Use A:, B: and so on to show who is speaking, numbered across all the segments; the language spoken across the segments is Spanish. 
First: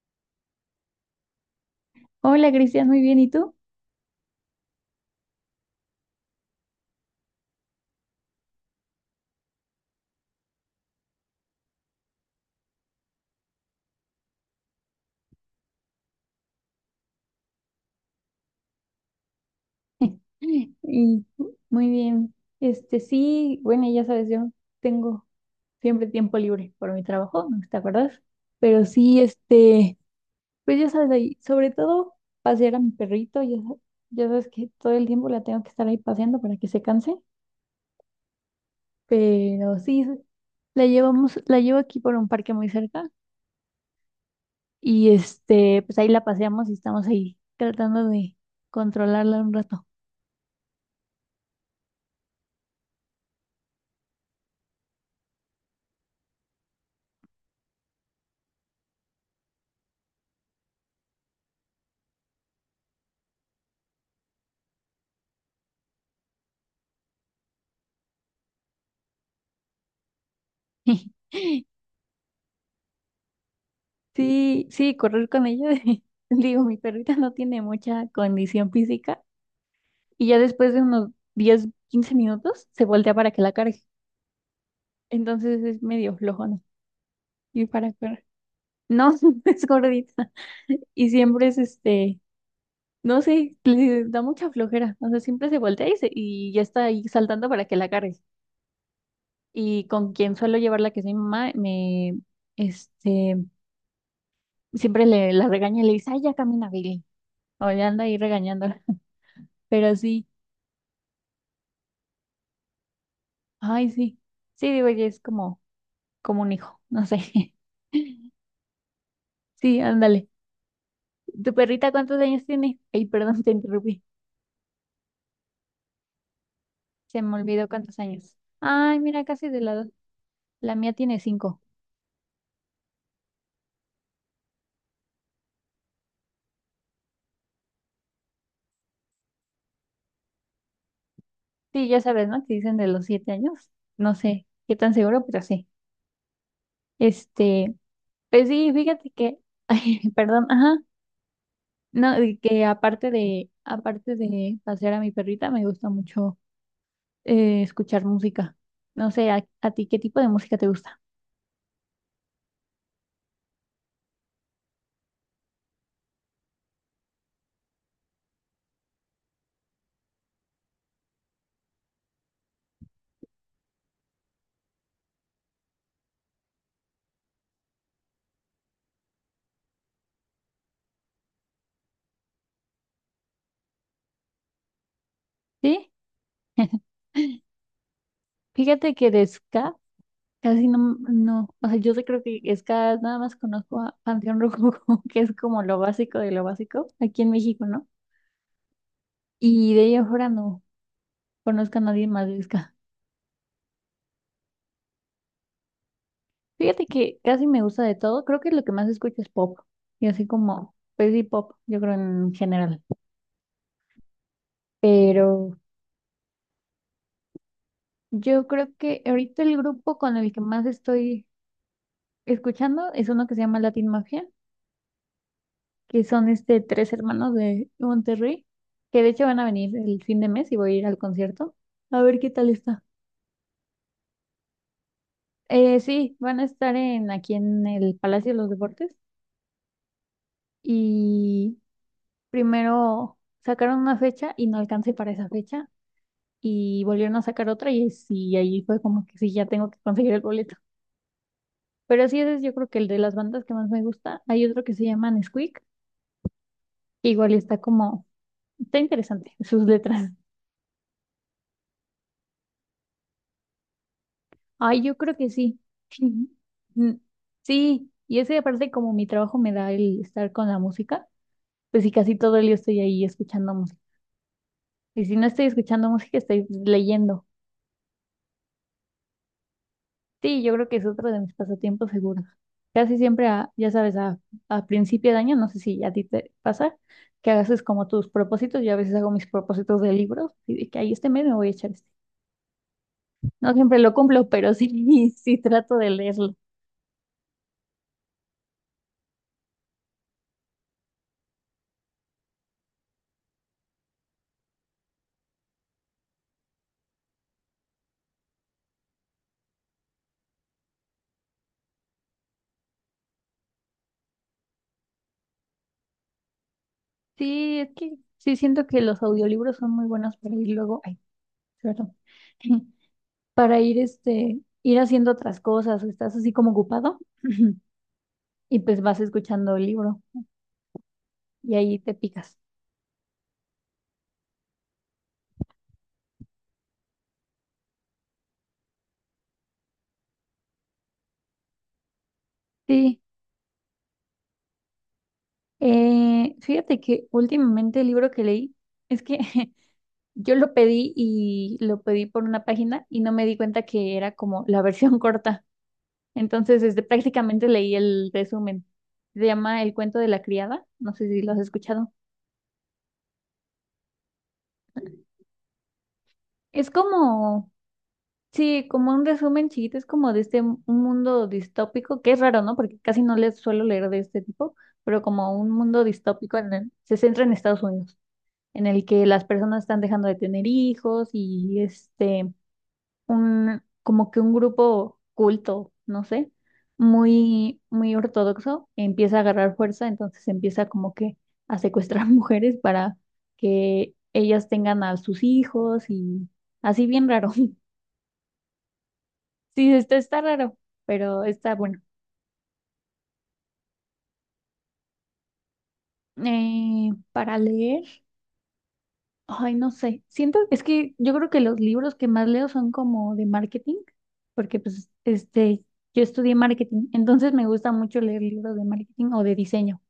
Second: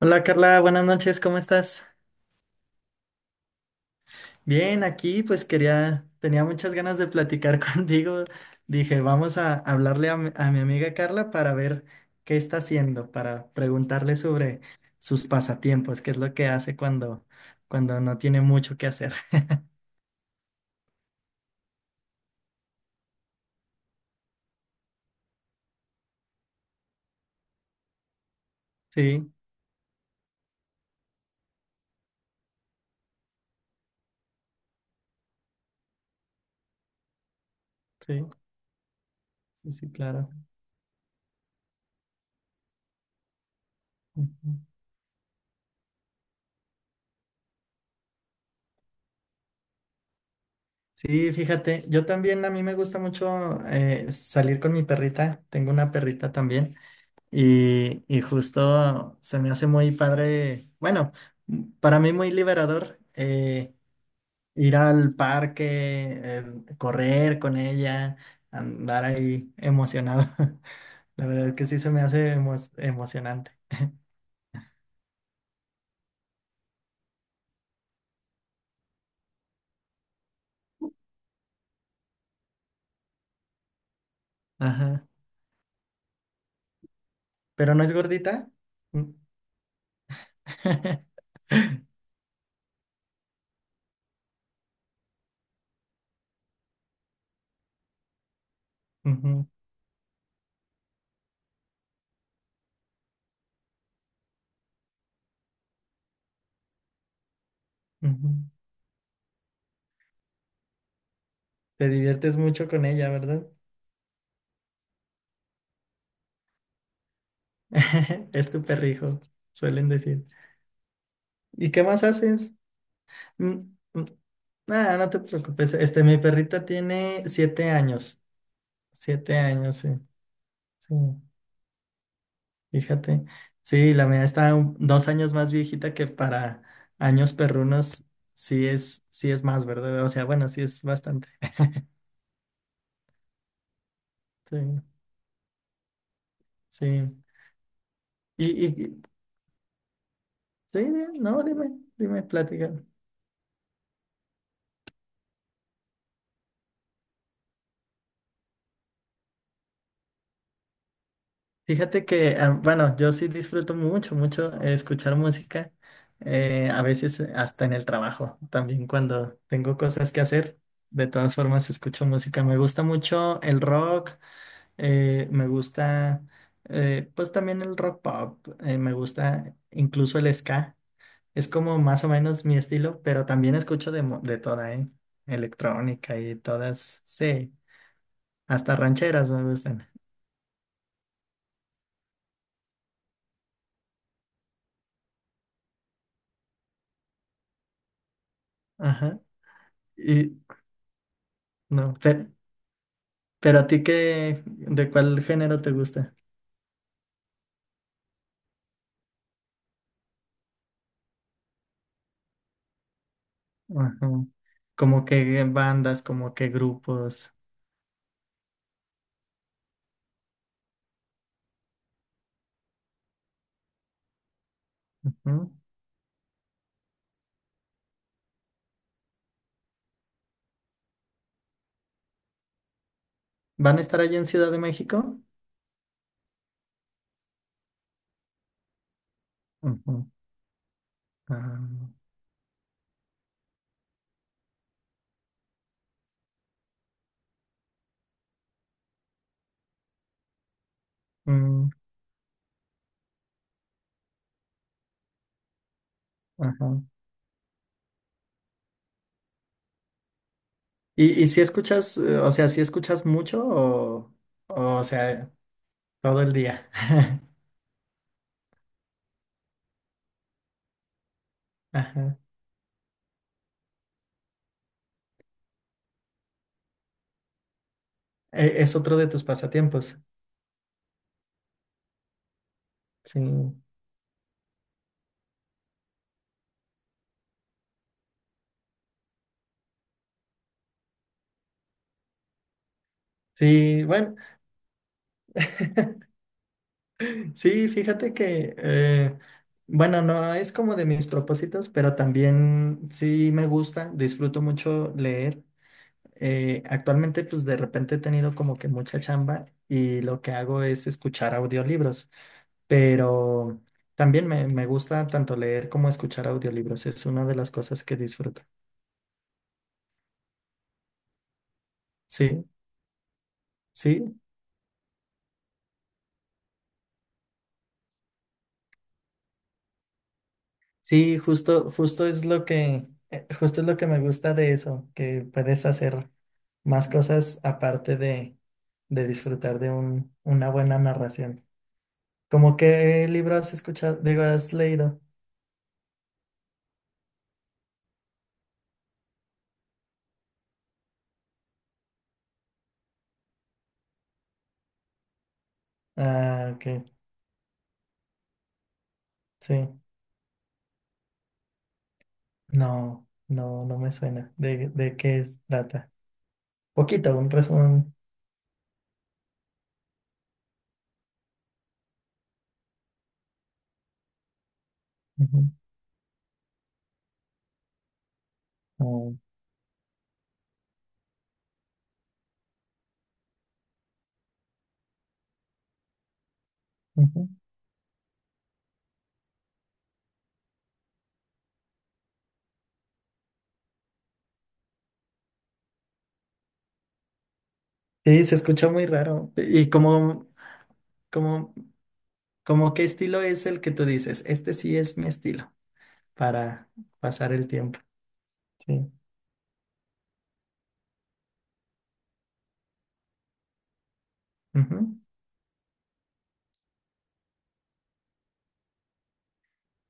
A: Hola Carla, buenas noches, ¿cómo estás?
B: Hola Cristian, muy bien, ¿y tú?
A: Bien, aquí pues quería, tenía muchas ganas de platicar contigo. Dije, vamos a hablarle a mi amiga Carla para ver qué está haciendo, para preguntarle sobre sus pasatiempos, qué es lo que hace cuando no tiene mucho que hacer.
B: Y muy bien. Este sí, bueno, ya sabes, yo tengo siempre tiempo libre por mi trabajo, ¿no te acuerdas? Pero sí,
A: Sí,
B: este, pues ya sabes, ahí, sobre todo pasear a mi perrito, ya, ya sabes que todo el tiempo la tengo que estar ahí paseando para que se canse,
A: sí, sí,
B: pero
A: sí,
B: sí,
A: claro.
B: la llevamos, la llevo aquí por un parque muy cerca
A: Ujú.
B: y este, pues ahí la paseamos y estamos ahí tratando de controlarla un rato.
A: Sí, fíjate, yo también a mí me gusta mucho salir con mi perrita, tengo una perrita también. Y justo se me hace muy padre, bueno, para mí muy liberador, ir al parque, el correr con ella, andar ahí emocionado. La verdad es que sí se me hace emocionante.
B: Sí, sí, correr con ella. Digo, mi perrita no tiene mucha condición física y ya después de unos 10, 15 minutos se voltea para que la cargue.
A: Ajá.
B: Entonces es medio flojona. Y
A: Pero no
B: para
A: es
B: correr.
A: gordita. Mm.
B: No, es gordita. Y siempre es este, no sé, le da mucha flojera. O sea, siempre se voltea y ya está ahí saltando para que la cargue.
A: Ujú,
B: Y con quien suelo llevarla, que es mi mamá, me, este, siempre la regaña y le dice, ay, ya camina, Billy. O ya anda ahí
A: ujú.
B: regañándola. Pero sí.
A: Te diviertes mucho con ella, ¿verdad?
B: Ay, sí. Sí, digo, ya es como, como un hijo, no sé.
A: Es tu perrijo,
B: Sí,
A: suelen decir.
B: ándale. ¿Tu
A: ¿Y qué
B: perrita
A: más
B: cuántos años
A: haces?
B: tiene? Ay, perdón, te
A: Mm,
B: interrumpí.
A: mm. Ah, no te preocupes. Este, mi perrita
B: Se
A: tiene
B: me olvidó
A: siete
B: cuántos
A: años.
B: años. Ay, mira,
A: Siete
B: casi de la
A: años,
B: edad.
A: sí.
B: La mía
A: Sí,
B: tiene 5.
A: fíjate. Sí, la mía está 2 años más viejita que para años perrunos. Sí es más, ¿verdad? O sea, bueno, sí es bastante.
B: Sí, ya sabes, ¿no? Que dicen de los 7 años. No sé
A: Sí,
B: qué tan seguro, pero sí.
A: sí.
B: Este, pues sí,
A: Y-
B: fíjate que, ay, perdón, ajá.
A: sí, di- no, dime,
B: No,
A: dime,
B: de que
A: plática.
B: aparte de pasear a mi perrita, me gusta mucho escuchar música. No sé, ¿a ti qué tipo de música te gusta?
A: Fíjate que, ah, bueno, yo sí disfruto mucho, mucho, escuchar música, a veces, hasta en el trabajo, también cuando tengo cosas que hacer, de todas formas escucho música. Me gusta mucho el rock, me gusta, pues también el rock pop, me gusta incluso el ska, es como más o menos mi estilo, pero también escucho de toda, ¿eh?
B: ¿Sí?
A: Electrónica y todas, sí, hasta
B: Fíjate que de
A: rancheras me
B: ska
A: gustan.
B: casi no, no, o sea, yo sí creo que ska nada más conozco a Panteón Rococó, que es como lo básico de lo básico aquí en México, ¿no?
A: Ajá.
B: Y de ahí afuera
A: Y
B: no conozco a
A: no,
B: nadie
A: pero,
B: más de ska.
A: Pero a ti qué, ¿de cuál género te gusta?
B: Fíjate que casi me gusta de todo, creo que lo que más escucho es pop, y así como, pues sí, pop, yo creo en general.
A: Ajá. Como que
B: Pero
A: bandas, como que grupos.
B: yo creo que ahorita el grupo con el que más estoy escuchando es uno que se llama Latin Mafia
A: Ujú.
B: que son este tres hermanos de Monterrey, que de hecho van a venir el fin de mes y voy a ir al concierto. A ver qué tal está.
A: ¿Van a estar allá en Ciudad de México?
B: Sí, van a estar en aquí en el Palacio de los Deportes
A: Ujú.
B: y
A: Ah,
B: primero sacaron una fecha y no alcancé para esa fecha y volvieron a sacar otra y sí, ahí fue como que sí, ya tengo que conseguir el boleto.
A: mm,
B: Pero sí, ese es yo creo que el de las bandas que más me gusta. Hay otro que se llama Nesquik,
A: ajá.
B: que igual está como, está interesante sus letras.
A: Y si escuchas, o sea, si escuchas mucho o
B: Ay,
A: o
B: yo creo que
A: sea,
B: sí.
A: todo el día?
B: Mm, sí, y ese aparte como mi trabajo me da el estar con la música, pues sí, casi
A: Ajá.
B: todo el día estoy ahí escuchando música. Y si no estoy escuchando música, estoy leyendo.
A: E- Es otro de tus pasatiempos.
B: Sí, yo creo que es otro de mis pasatiempos seguros. Casi
A: Sí.
B: siempre, ya sabes, a principio de año, no sé si a ti te pasa, que hagas es como tus propósitos. Yo a veces hago mis propósitos de libros y de que ahí este mes me voy a echar este. No siempre
A: Sí,
B: lo
A: bueno.
B: cumplo, pero sí, sí trato de leerlos.
A: Sí, fíjate que, bueno, no es como de mis propósitos, pero también sí me gusta, disfruto mucho leer. Actualmente, pues de repente he tenido como que mucha chamba y lo que hago es escuchar audiolibros, pero también me gusta tanto leer como escuchar audiolibros, es una de las
B: Sí, es
A: cosas
B: que
A: que
B: sí
A: disfruto.
B: siento que los audiolibros son muy buenos para ir luego, ay, perdón,
A: Sí,
B: para ir
A: sí,
B: este, ir haciendo otras cosas, o estás así como ocupado y pues vas escuchando el libro
A: sí,
B: y
A: justo,
B: ahí te
A: justo es
B: picas.
A: lo que, justo es lo que me gusta de eso, que puedes hacer más cosas aparte de disfrutar de un, una buena narración. ¿Cómo
B: Sí,
A: qué libro has escuchado? Digo, has leído.
B: fíjate que últimamente el libro que leí es que yo lo pedí y lo pedí por una página y no me di cuenta que era como la versión corta.
A: Ah,
B: Entonces,
A: ok,
B: este, prácticamente leí el resumen. Se llama El
A: sí.
B: cuento de la criada, no sé si lo has escuchado.
A: No, no, no me suena. De qué trata?
B: Es
A: Poquito, un
B: como,
A: resumen.
B: sí, como un resumen chiquito, es como de este un mundo distópico, que es raro, ¿no? Porque casi no les suelo leer de este tipo, pero como un
A: Ujú,
B: mundo distópico se centra en Estados Unidos, en el que
A: oh,
B: las personas están dejando de tener hijos y este, un, como que un grupo culto, no sé,
A: ujú.
B: muy, muy ortodoxo, empieza a agarrar fuerza, entonces empieza como que a secuestrar mujeres para que ellas tengan a sus hijos y así bien raro.
A: Sí, se escucha muy raro. ¿Y
B: Sí, está raro, pero está
A: como
B: bueno.
A: como qué estilo es el que tú dices? Este sí es mi estilo para pasar
B: Para
A: el tiempo.
B: leer,
A: Sí.
B: ay, no sé. Siento, es que yo creo que los libros que más leo son como de marketing, porque pues, este, yo estudié marketing, entonces me gusta mucho leer libros de marketing o de diseño.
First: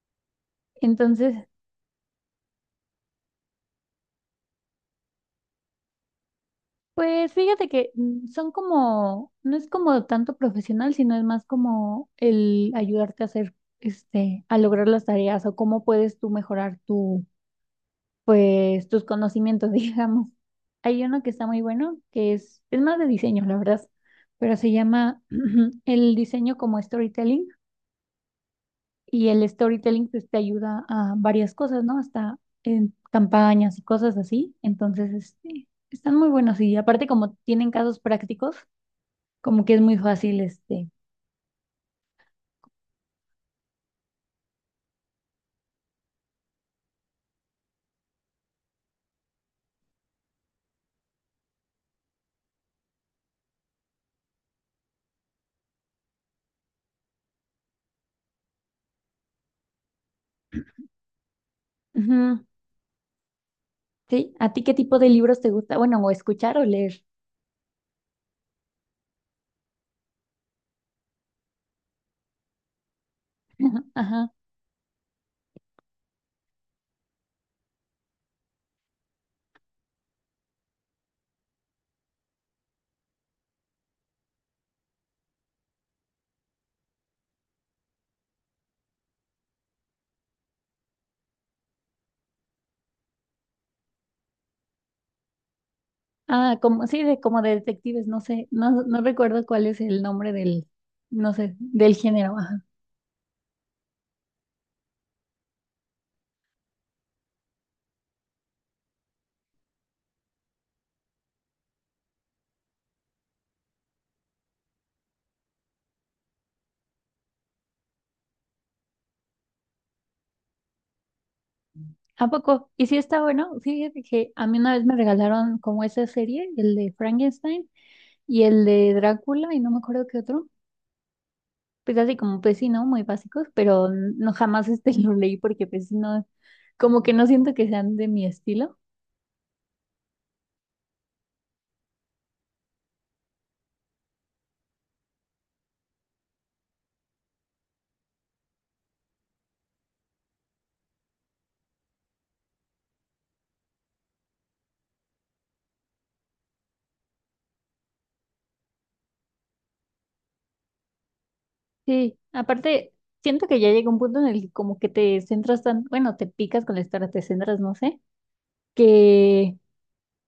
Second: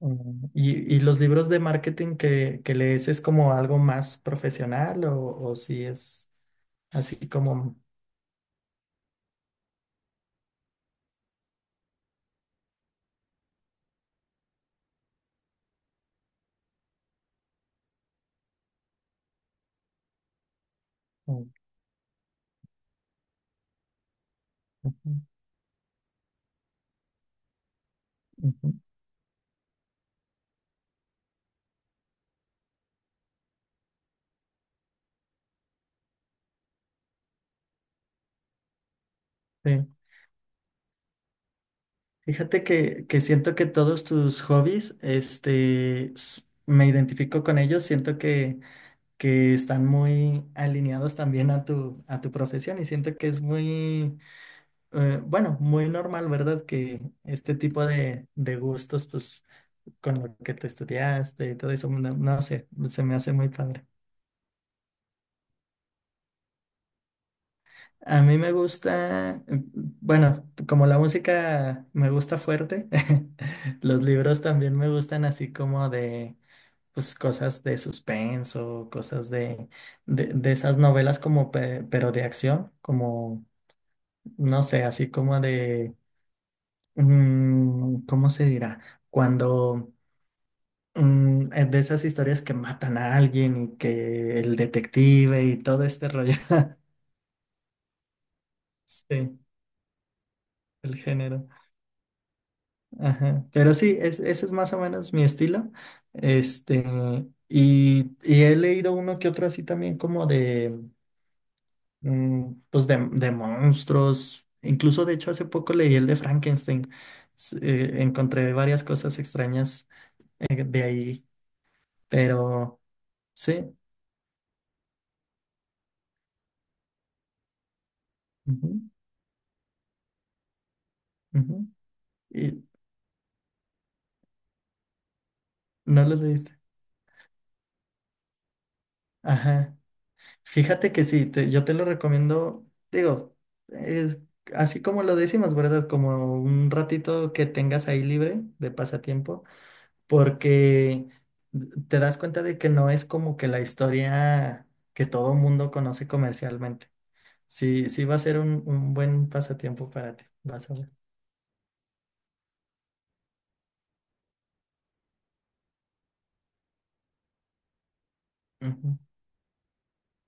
A: Mm, ¿y, y los
B: Entonces,
A: libros de marketing que lees es como algo más profesional o si es así
B: pues fíjate
A: como...
B: que mm, son como, no es como tanto profesional, sino es más como el ayudarte a hacer, este, a lograr las tareas o cómo puedes tú mejorar tu pues tus conocimientos, digamos. Hay uno que
A: Mm,
B: está muy bueno, que es más de diseño, la verdad, pero se
A: ujú,
B: llama el diseño como storytelling
A: ujú,
B: y el storytelling pues te ayuda a varias cosas, ¿no? Hasta en campañas y cosas así. Entonces, este, están muy buenos y aparte como tienen casos prácticos, como que es
A: sí.
B: muy fácil, este.
A: Fíjate que siento que todos tus hobbies, este, me identifico con ellos, siento que están muy alineados también a tu profesión y siento que es muy, bueno, muy normal, ¿verdad? Que este tipo de gustos, pues con lo que tú estudiaste y todo eso, no,
B: Ujú,
A: no sé, se me hace muy padre.
B: sí, ¿a ti qué tipo de libros te gusta? Bueno, o escuchar o leer.
A: A mí me gusta, bueno, como la música me gusta fuerte, los
B: Ajá.
A: libros también me gustan así como de, pues cosas de suspenso, cosas de esas novelas como, pero de acción, como, no sé, así como de, mm, ¿cómo se dirá? Cuando... Mm, de esas historias que matan a alguien y que el detective y todo este rollo.
B: Ah, como, sí, de, como de detectives, no sé, no, no
A: Sí,
B: recuerdo cuál es el nombre del,
A: el
B: no
A: género.
B: sé, del género, ajá.
A: Ajá. Pero sí, es, ese es más o menos mi estilo. Este, y he leído uno que otro así también como de, mm, pues de monstruos. Incluso, de hecho, hace poco leí el de Frankenstein. Encontré varias cosas extrañas, de ahí,
B: ¿A poco?
A: pero
B: ¿Y si está bueno?
A: sí.
B: Fíjate que a mí una vez me regalaron como esa serie, el de Frankenstein y el
A: Ujú,
B: de Drácula y no me acuerdo qué otro.
A: ujú.
B: Pues así como, pues
A: ¿Y
B: sí, ¿no? Muy básicos, pero no jamás este lo leí porque pues sí,
A: no los
B: no,
A: leíste?
B: como que no siento que sean de mi estilo.
A: Ajá. Fíjate que sí, yo te lo recomiendo, digo, es así como lo decimos, ¿verdad? Como un ratito que tengas ahí libre de pasatiempo, porque te das cuenta de que no es como que la historia que todo mundo conoce comercialmente. Sí, sí va a ser un buen pasatiempo para ti, vas a ver.
B: Sí, aparte, siento que ya llega un punto en el que como que te centras tan, bueno, te picas con la historia, te centras, no sé
A: Ujú.
B: que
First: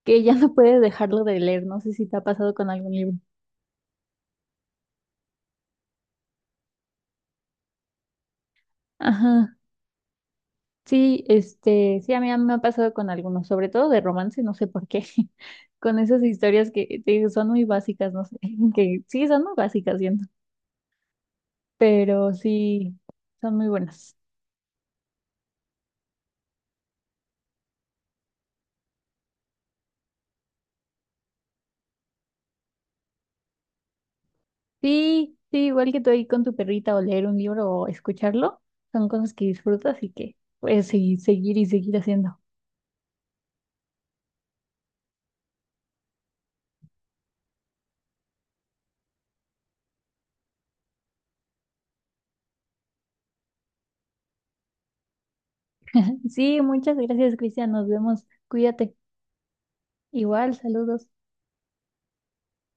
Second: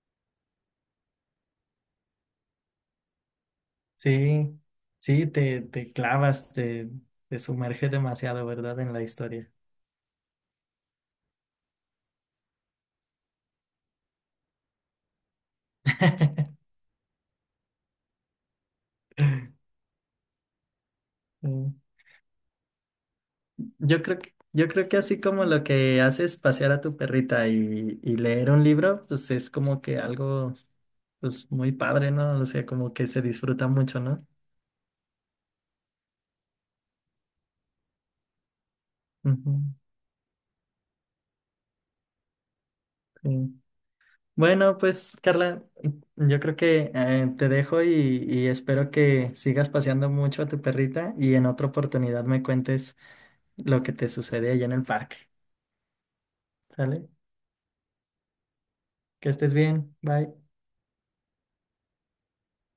B: que ya no puedes dejarlo de leer. No sé si te ha pasado con algún libro.
A: Sí, sí, te clavas, te sumerge demasiado, ¿verdad? En la historia.
B: Ajá. Sí, este, sí, a mí me ha pasado con algunos, sobre todo de romance, no sé por qué, con esas historias que te digo, son muy básicas, no sé, que sí, son muy básicas, siento, pero sí, son muy buenas.
A: Yo creo que así como lo que haces pasear a tu perrita y leer un libro, pues es como que algo pues muy padre, ¿no? O sea, como que se disfruta mucho, ¿no?
B: Sí, sí, igual que tú ahí con tu perrita o leer un libro o escucharlo, son cosas que
A: Ujú,
B: disfrutas y que puedes seguir, seguir y seguir haciendo.
A: sí. Bueno, pues Carla, yo creo que, te dejo y espero que sigas paseando mucho a tu perrita y en otra oportunidad me cuentes lo que te sucede allá en el parque,
B: Sí, muchas
A: ¿sale?
B: gracias, Cristian, nos vemos, cuídate.
A: Que estés bien, bye.
B: Igual, saludos.